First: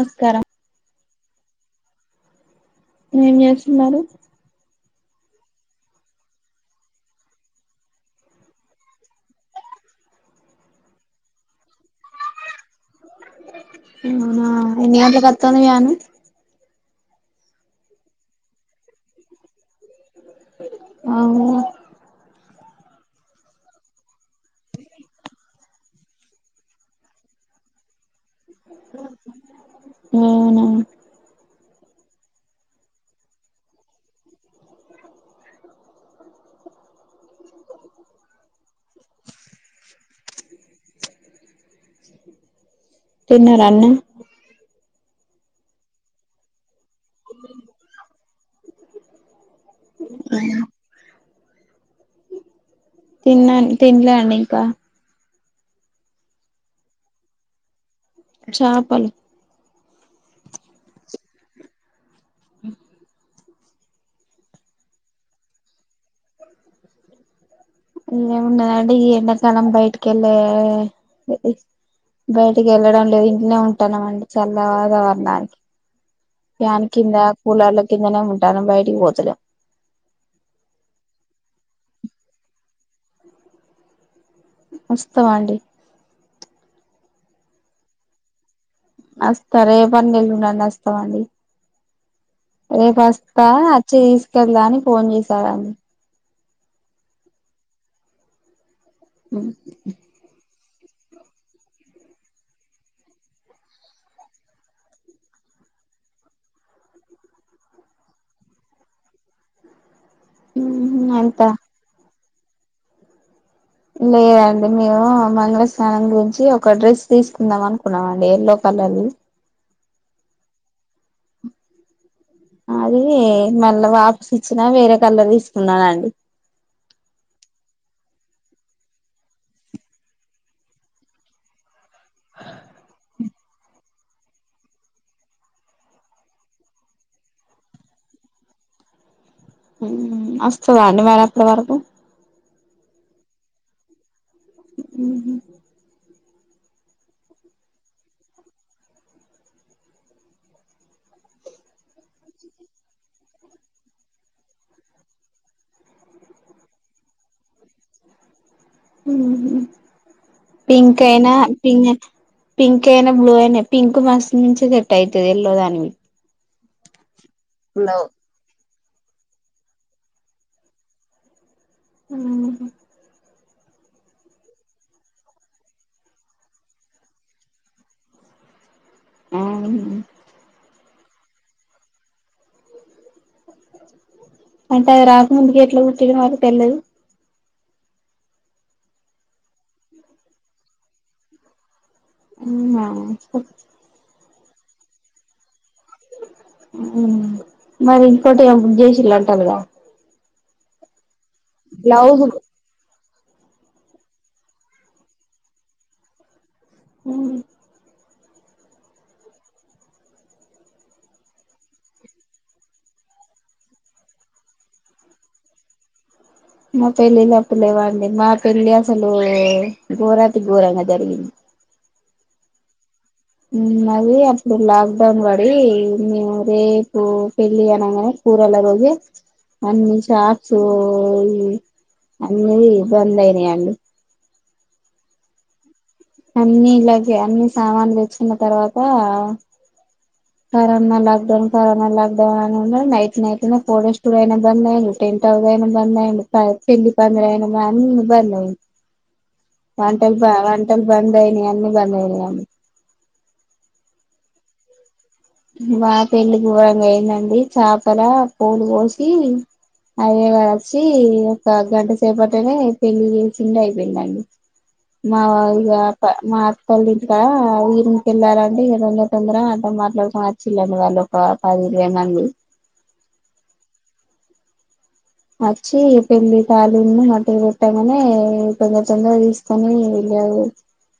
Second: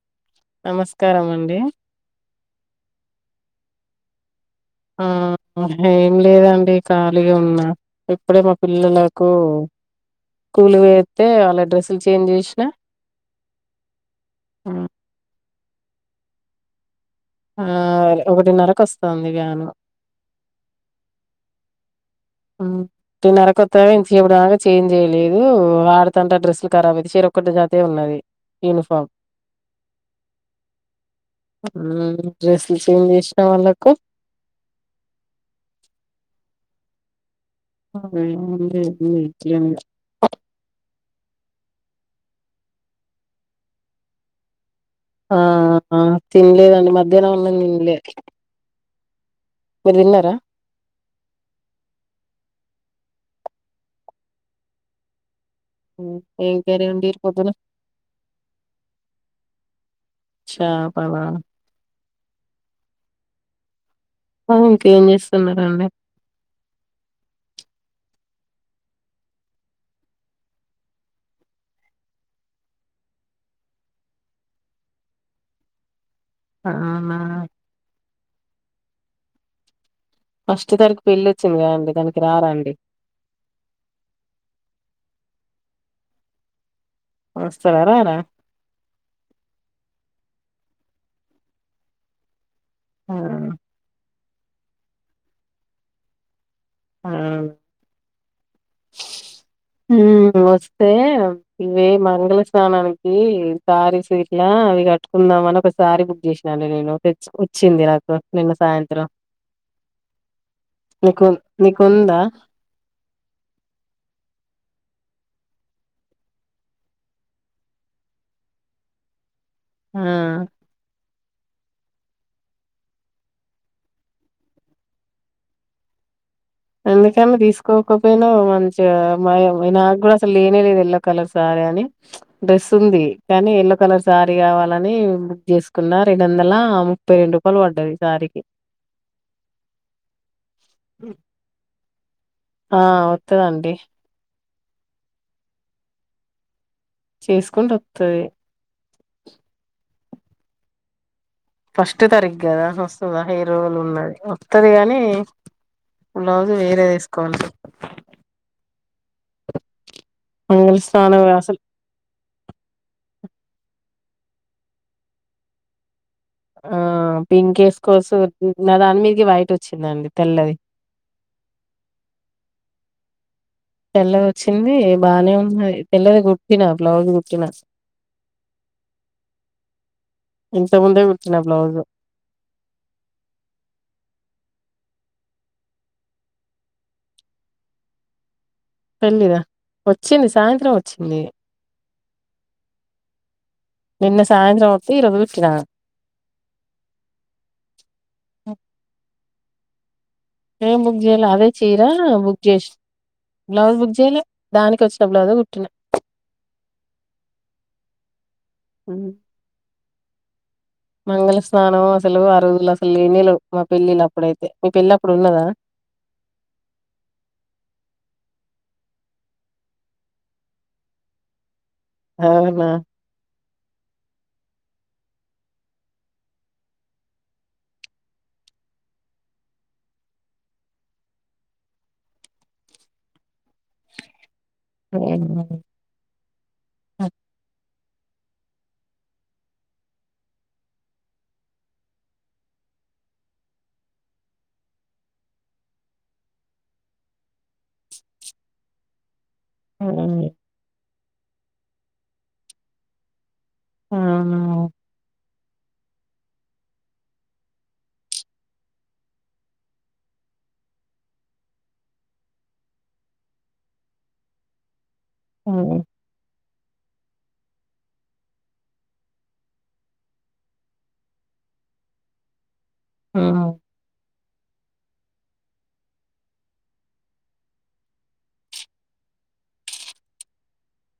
నమస్కారం నమస్కారం అండి ఏం చేస్తున్నారు ఆ ఏం లేదండి ఖాళీగా ఉన్నా ఇప్పుడే మా పిల్లలకు స్కూల్ వేస్తే వాళ్ళ డ్రెస్సులు చేంజ్ చేసినా అవునా ఎన్ని గంటలకి [inaudible] ఆ ఒకటిన్నరకు వస్తుంది వ్యాన్ అవు ఆ నర కొత్తగా ఇ చెప్పడంగా చేంజ్ చేయలేదు ఆడతంటా డ్రెస్సులు కరాబ్ అయితే చెరుకటి జతే ఉన్నది యూనిఫామ్ అవునా ఆ డ్రెస్సులు చేంజ్ చేసినా వాళ్ళకు [unintelligible] తిన్నారా అండి ఆ తిన్లేదండి మ మధ్యాహ్నం అన్నం తినలే మీరు తిన్నారా తిన్నా తిన్ల అండి ఇంకా ఏం కర్రీ అండి పొద్దన్న చాపలు చాపలా మరి ఇంకేం చేస్తున్నారండి ఏముంటదండి ఈ ఎండాకాలం బయటికి వెళ్ళే బయటికి వెళ్ళడం లేదు ఇంటనే ఉంటాన్నాం అండి చలగా వాతావరణానికి ప్యాన కింద అవునా కూలర్ల కింద ఇన ఉంటున్నా బయటికి పోతులే ఫస్ట్ తరఖ పెళ్లి వచ్చింది కద అండి దానికి రారండి వస్తవండి వస్తారా రార వస్తారే ఏ పని నిళ్ళుండడి వస్తాం అండి రే ఆ పాస్తా అచ్చి కదా అని ఫోన్ చేసాడుడి ఆ ఊమ్ వ ఇవే మంగళ స్నానానికి కారీ సీట్లా అవి కట్టుకుందామని ఒకసారీ బుక్ చేసాండి నేను తె వచ్చింది నాకు నిన్న సాయంత్రం హు అంత ఉందా లేదండి మేము మంగళస్నాానం గురించి ఒక డ్రెస్ తీసుకుందాం అనుకున్నాం అండి ఎల్లో కలర్లు ఆ అది మళ్ళా వాపస్ ఇచ్చినా వేరే కలర్ తీసుకున్నానండి అందుకని తీసుకోకపోయినా మంచిగా నాకు కూడా అసలు లేనేలేదు ఎల్లో కలర్ శారీ అని డ్రెస్ ఉంది కానీ ఎల్లో కలర్ శారీ కావాలని బుక్ చేసుకున్న రెండు వందల ముప్పై రెండు రూపాయలు పడ్డాది ఈ సారీకి అస్స్త ద అండి మరి అప్పటి వరకు ఆ వత్తదండి ఉహు చేసుకుంటె వస్తది ఫస్ట్ తరిగ్ కదా వస్తుందా ఐదు రోజలు ఉన్నది వస్తుంది కానీ బ్లౌజు వేరే తీసుకోం మంగళ పింక్ స్నానం అయినా అసలు ప పింక్ అయినా బ్లూ అనే పింక్ మస్ నుంచి సట్ అవుతుంది ఎల్లో దాని ఆ పింకేస్ కోల్స్ నా దాని మీదకి వైట్ వచ్చిందండి తెల్లది ఆ తెల్లది వచ్చింది బానే ఉన్నా తెల్లది గుట్టినా బ్లౌజ్ గుట్టినా ఆ ఇంత ముందే కుట్టిన బ్లౌజ్ అంటే అ రాకముందుకి ఎట్లా కుట్టిరు మాకు తెలిదు పెళ్ళిదా వచ్చింది సాయంత్రం వచ్చింది నిన్న సాయంత్రం వత్తే ఈ రోజు కుట్టిన మరి ఇంకోటి బుక్ చేసిలా కల్గ ఏ బ లా అదే చీరా బుక్ బ్లౌజులు చేస్త బ్లౌజ్ బుక్ చేయలేి దానికి వచ్చిన బ్లౌజ్ కుట్టిన హ్మ్ హ్మ్ మంగళ స్నానం అసలు ఆ రోజులు అసలు లేనే లెవ్వు మా పెళ్ళిళ అప్పుడైతే మీ పెళ్లి అప్పుడు ఉన్నదా మా పెళ్ళిళప్పుడు లేవండి. మా పెళ్ళి అసలు ఘోరాతి ఘోరంగా జరిగింది. అవునా అది అప్పుడు లాక్డౌన్ పడి మేము రేపు పెళ్ళి అనంగానే కూరళ్ల రోజు అన్ని షాప్స్ అన్న బంద్ అయినాయండి. [unintelligible] మరీ అన్ని ఇలాగే అన్ని సామాన్లు తెచ్చుకున్న తర్వాత corona lockdown, corona lockdown అని ఉ night night four days two అయినా బంద్ అయింది. టెంట్ హౌస్ అయినా బంద్ అయిండు. పెళ్లి పందిరి అయిన బంద్ అన్ని బంద్ అయిళ్ళు వంటల్బ్ వంటెల్ బంద్ అయిన్నాయ్ అన్ని బంద్ అయినయ్ ఆహా మా పెళ్లి ఘోరంగా అయిందండి. చాపల పూలు పోసి అయ్యగారు వచ్చి ఒక గంట సేపటనే పెళ్లి చేసిండు అయిపోయిందండి. మా ఇగా ఉమ్. మా అ పెళ్లికా ఊరికి వెళ్ళాలంటే ఇగా తొందర తొందరగా [unintelligible] మాట్లాడు వచ్చిళ్ళు వాళ్ళు ఒక పది, ఇరవై మంది ఆ వచ్చి పెళ్ళి తాళ్ళి ఉన్ను మట్టేలు పెట్టాగానే తొందర తొందర తీసుకొని [unintelligible]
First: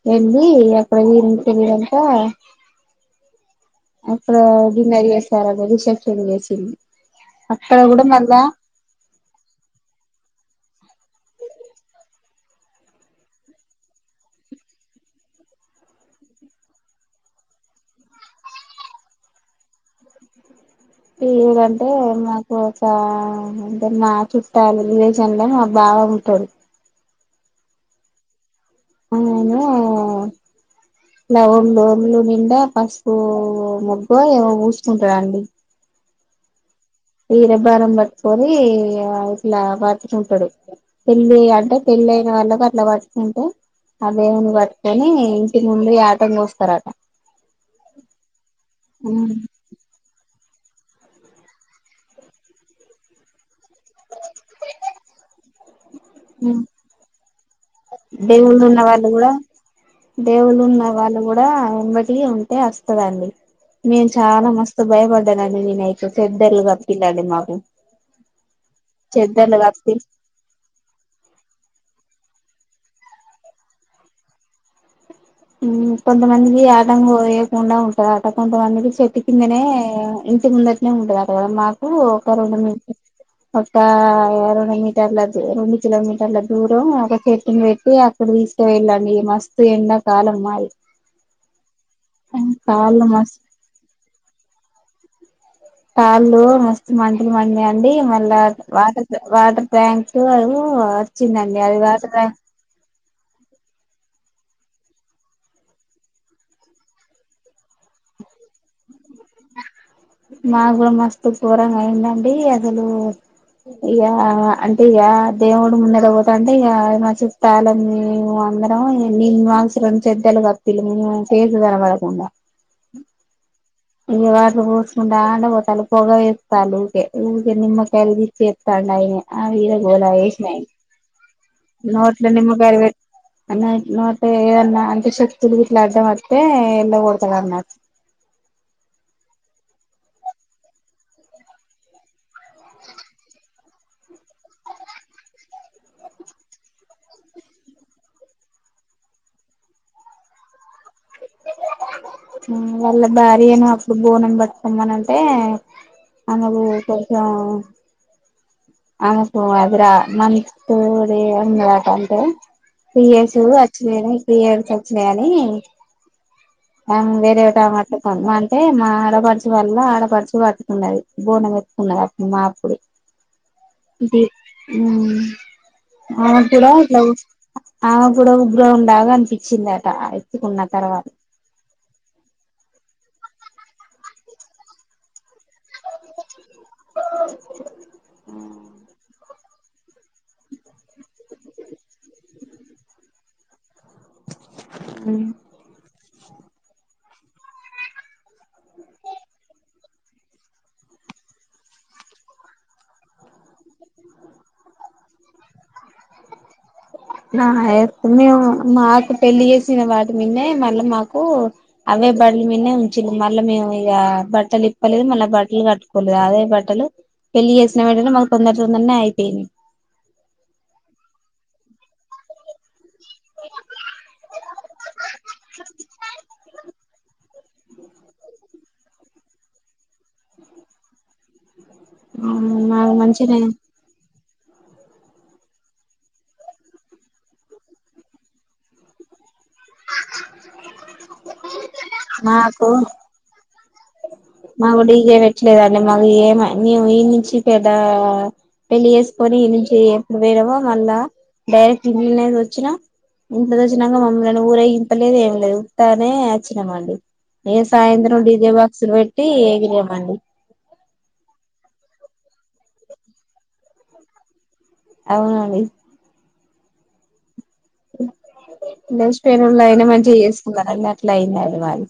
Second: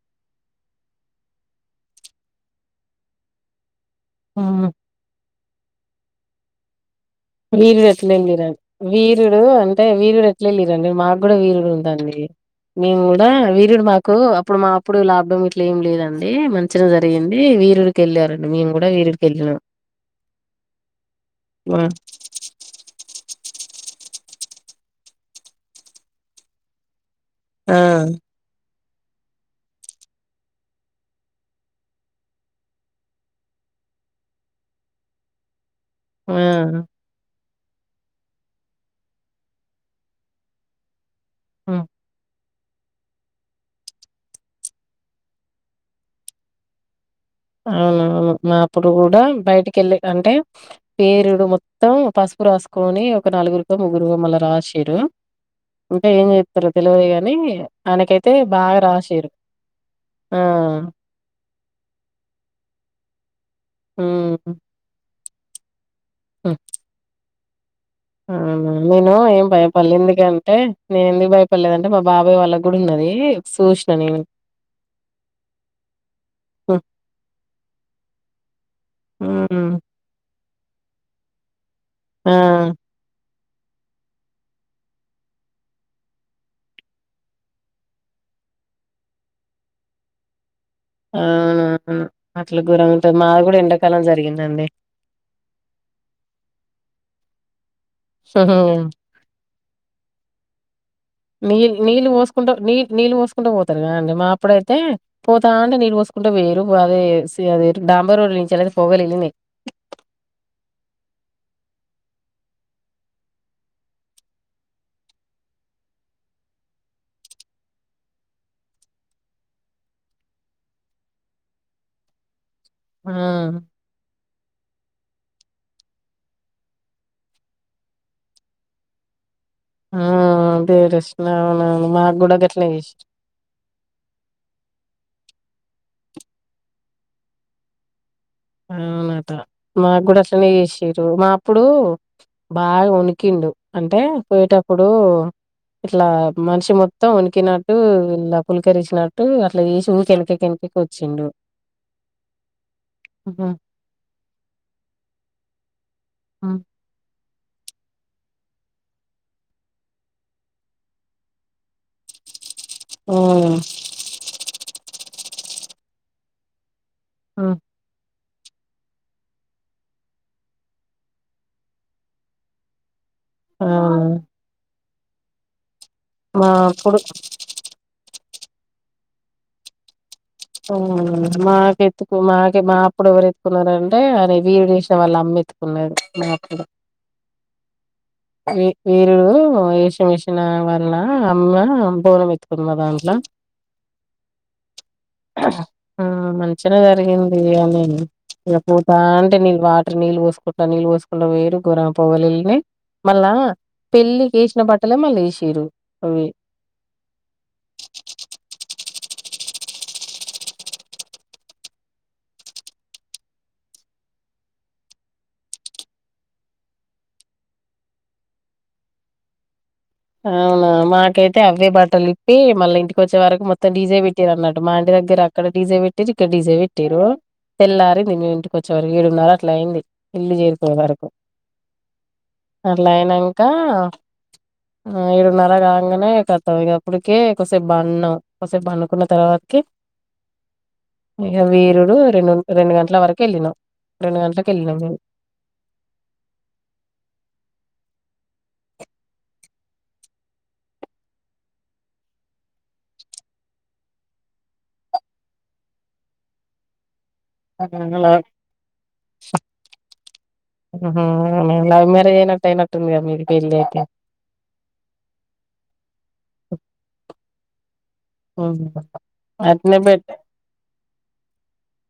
వెళ్ళి వెళ్లిదంటా అప్పుడు ఉమ్. డిన్నర్ చేస్ [unintelligible] రిసెప్షన్ చేేసింది వీరుడు ఎట్ల [unintelligible] వీరుడు అంటే వీరుడు ఎట్ ఇట్లెళ్ళరండి మాకు కూడా వీరుడు ఉందండి. మేము కూడా వీరుడు మాకు అప్పుడు మా అప్పుడు లొక్డౌన్ ఇట్లా ఏమి లేదండి. మంచిగానే జరిగింది. వీరుడికి వెళ్ళారండి. మేము కూడా వీరుడికి వెళ్ళినాం ఆ ఏదంటే పోతా అ అంటే మా చుట్టాల లేవాగానే మా బావా [unintelligible] ఆ అలానే ఇలా ఒన్లు ఒల్లు నిండా పసుపు, మొగ్గు ఏమో పుసుకుంటారండి. ఆ ఈ రెబ్బారం పట్టుకొని ఇట్లా పట్టుకుంటాడు పెళ్ళి అంటే హ్మ్. పెళ్ళి అయిన వాళ్ళకు అట్లా పట్టుకుంటే ఆ దేవున్నీ పట్టుకొని ఇంటి ముందు యాటను కొస్తారట అవునవును మా అప్పుడు కూడా బయటికి వెళ్ళే కంటే పేరుడు మొత్తం పసుపు రాసుకొని ఒక నాలుగురు ముగ్గురు మళ్ళా రాషిర్రు. అంటే ఏం చెత్తారో తెలవాదు కానీ దేవుళ్ళు ఉన్న వాళ్ళు కూడా, ఆ! దేవుళ్ళు ఉన్న వాళ్ళు కూడా ఉమ్మటి ఉంటే వస్తదండి. మేమ్ హ్మ్. చాలా మస్త్ భయపడ్ దనండి నేనై సో సెడ్డర్లు గప్పిండండి మాక్ ఆ మేము ఏం కప్పి భయపడల్లే ఎందుకంటే నేను ఎందుకు భయపడల్లే అంటే మా బాబాయ్ వాళ్ళకు కూడా ఉన్నది సూసిన నేను మ్మ్ కొంతమందికి హ్మ్. ఆటంగా వేయకుండా ఉంటందట కొంతమందికి చెట్టు కిందనే హ్మ్. మ్మ్. ముందట్నే ఉంటదట అక్కడ మాక్ కు ఆ! ఒక రెండు మీకి ఒక రెండు మీటర్ల రెండు కిలోమీటర్ల దూరం ఒక చెట్టుని పెట్టి అక్కడ తీసుక వెళ్ళండి మస్తు ఎండ. కాలం మారి అవును ఆ అట్లా కాళ్ళు గురమంటే మస్తు మాది కూడా ఎండాకాలం జరిగిందండి. కాళ్లు మస్తు మంటలు మండినయ్ వుండీ మళ్ళా క్ వాటర్క్ వాటర్ ట్యాం కు ఉ వచ్చిందండి. నీళ్ అది నీళ్ళు వాటర్ ట్యాం పోసుకుంటూ ఇప్పుడైతే పోతా అంటే నీరు పోసుకుంటే వేయిరు వాళ్లే సే అదేటి డాంబర్ రోడ్డు నుంచి అలాగే పొగలే మాగుడ మస్త్ పోర్ తెలంగాణ ఏందండి. అసలు ఇగ అంటే ఇగ దేవుడు ముందెద పోతా అంటే, ఇగ మచ్చస్తాలని మేము అందరం నీ మాసర చెద్దలు కప్పిర్లు, మేము చేసదాన పడకుండా ఆ ఇయ వాటర్ పోసుకుంట ఆండ పోతాళ్ళు పొగ వేత్తాండు, ఊకే ఊకే నిమ్మకాయలుదిత్తే త్తాండు అయనే ఆ ఆ ఇదిగదిగోలా వేష్నయి అదే ప్రశ్న అవునవును మాకు నోట్ల కూడా గట్లనే నిమ్మకాయల్ వెట్ చేసిర్రు అన్న నోట్ ఏదన్నా అంత సెక్ తెల్లుగిట్ల అడ్డమత్తే ఎల్లగొడతానన్నడ్ ఆ అవునట మాకు కూడా అట్లనే చేసిరు మా ప్పుడు బాగా వొనిక్కిండు అంటే పోయేటప్పుడు ఇట్లా మనిషి మొత్తం వొకినట్టు, ఇలా పులికరిసినట్టు అట్లా ఈసి ఊరికె వెనక కెనక్కి ఎక్కువ్ హ్మ్ వాళ్ళ బ్యాడ్ హ్మ్. నేను అప్పుడు బోనన్ పట్టుకున్ మనంటే హ్మ్. అన్నకు స్పర్శ ఆ ఆమెకు అదరా మం తూది అన్నదట అంతే పీరియడ్స్ హ్మ్. వచ్చినాయి వై పీరియడ్స్ వచ్చినయి అనీ హ్మ్ ఆమ్ వేరే హ్మ్. ఒక్కమ్ ఎత్తకత ఉందా [unintelligible] అంటే మా ఆడపడుచు వాల్ల ఆడపడుచు పట్టుకున్నది. బోనమెతుకున్నది అప్ అప్పుడు ఆ అవు ఆ మా పడ అప్పుడు ఆ పడ గ్రౌం లాగా అనిపించిందిట మాగ ఎతుకు మాగ మా ఇప్పుడు ఎవరుెత్తుకున్నారంటే అని వీరు చేసిన వాళ్ళ అమ్ ది మాప్పుడు వ వీరు వేష మషన్ వల్ల అమ్మ బోనం ఎత్తుకుందమా దాంట్లో అ ఆ మంచినే జరిగింది అనిక పత అంటే నీళ్ళు వాటర్ నీళ్ళు పోసుకుంటా నీళ్ పోసుకుంటా వేరు గురం పవలుళ్ళని మళ్ళా పెళ్ళికి వేసిన బట్టలే మళ్ళీ వేసిరు అవి మేము మాకు పెళ్లిి చేసిన వాటి మీదే మళ్ళీ మాకు అవే బట్టల మీదే ఉంచ మళ్ళా మేము ఇక బట్టలు ఇప్పలేదు మళ్ళీ బట్టలు కట్టుకోలేదు అదే బట్టలు పెళ్లి చేసిన వెంటనే మాకు తొందర తొందరనే అయిపోయినాయి అవునా మాకైతే అవే బట్ట తలితే మళ్ళ ఇంటి ఇ కొంచచ్చ వర మొం డీజే పెట్టారు అన్నట్ మా ఇంటి దగ్గర అక్కడ డీజే పెట్టారు ఇక్కడ డీజే పెట్టారు తెల్లారింది నువ్వు ఇంటికి వచ్చే వరకు ఏడున్నర అట్లా అయింది ఇల్లు చేరుకుయే వరకు మాకు మంచినే అలాయినాకా ఆ ఏడున్నర కాగానే కతాం ఇప్పటికే ఒకసేపు బంన్నం ఒకసేపు బండుుకున్న తర్వాత ఇక వీరుడు రెండు మాకు రెండు గంటల వరకు వెళ్ళినాం రెండు గంటలకు మాకు వెళ్ళినాం కూడా మేము ఇగే పెట్టలేదండి మాకు ఏమ న ఈ నుంచి పెద్ద పెళ్లిి చేేసుకొని ఇ నుంచి ఎప్పుడు పోేనామో మళ్ళా డైరెక్ట్ ఇట్నేది వచ్చినా ఇంట్లో వచ్చినాక మమ్మల్ని ఊరే ఇంపలేదు ఏం లేదు వస్తానే వచ్చినామండి ఏ ఆ, సాయంద్రం డి దే బాక్సుర్ట్ చేనట్టు అయినట్టుందిగా మీరు పెళ్ళి అయితే అవునండి ఉమ్. స్ట్ పేరుళ అట్నే అయినా పెట్ మంచిగా చేసుకున్నారుర అన్నారు దు మది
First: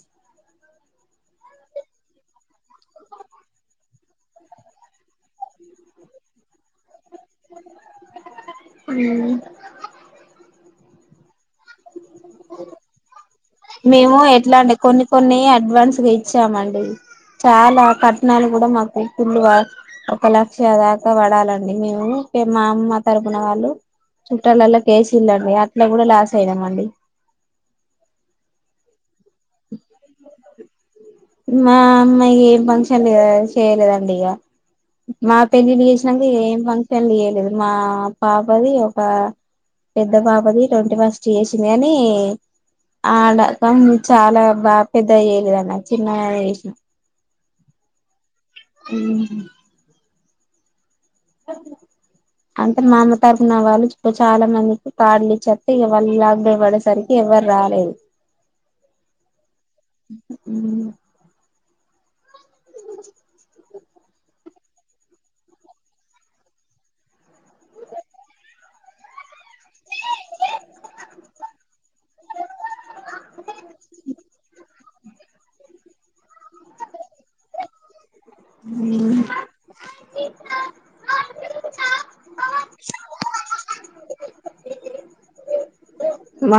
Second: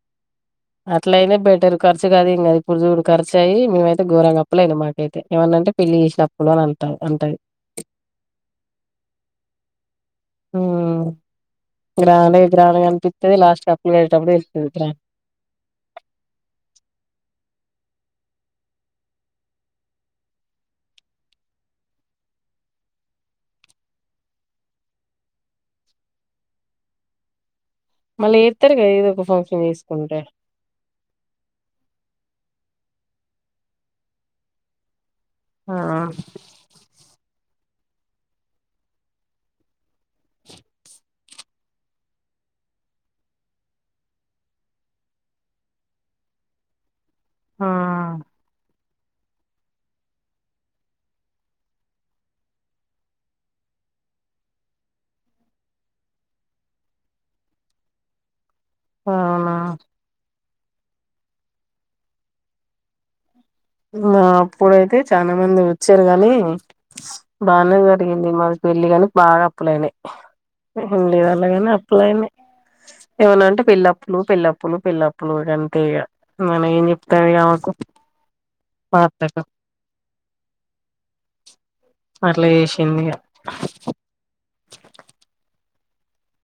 అట్ల అయినే బెటర్ ఖర్చు కాదు ఇంకా ఇప్పుడు చూడు ఖర్చు అయయి మేమైతేఘోరంగా కప్పలేదు మాకైతే ఏమనంటే పెళ్లి చేసినప్పుడు అని అంటారు అంటే మాది ఆ గ్రా గ్రా కనిపిచదిలా మేము ఎట్లా అంటే కొన్ని కొన్ని అడ్వాన్స్గా ఇచ్చామండి చాలా కట్నాలు కూడా మాకు ఫుల్లు ఒక లక్ష దాకా పడాలండి మేము మా అమ్మ తరపుున వాళ్ళు చుట్టాలలో కేసి వెళ్ళండి అట్లా కూడా లాస్ అయినాం అండి మళ్ ఎతేరు క ఏదో ఫంక్షన్ చేసుకుంటే మా మ ఫంక్షన్ లేద చేయలేదండి ఇగ మా ఆ పెళ్లిలు చేసినాక ఏం ఫంక్షన్ల లేయలేదు మా పాపది ఒక పెద్ద పాపది ట్వంటీ ఫస్ట్ చేసింది గని ఆడ చాలా బాగా పెద్ద అయ్యలేదన్న చిన్నగనే చేసిన ఆ అంటే మా అమ్మ తరఫున వాళ్ళు చాలా మందికి కార్డులు ఇచ్చేస్తే ఇగ వాళ్ళ లాక్ డే పడేసరికి ఎవ్వరు రాలేదు అవునా ఉ అప్పుడైతే చాలా మంది వచ్చారు గని బానే జరిగింది మాది పెళ్లికానీ బాగా అప్పులయినాయి ఉళ్ండదల్ళ అప్పులయినాయి ఏమన్నా అంటే పెళ్ల్ళప్పులు పెళ్ల్లప్పులు పెళ్ల్లప్పులు కంటే ఇక మనం ఏం చెప్తాం ఇగ ఆమెకు పాత్రక అట్లా వేసింది ఇగ మా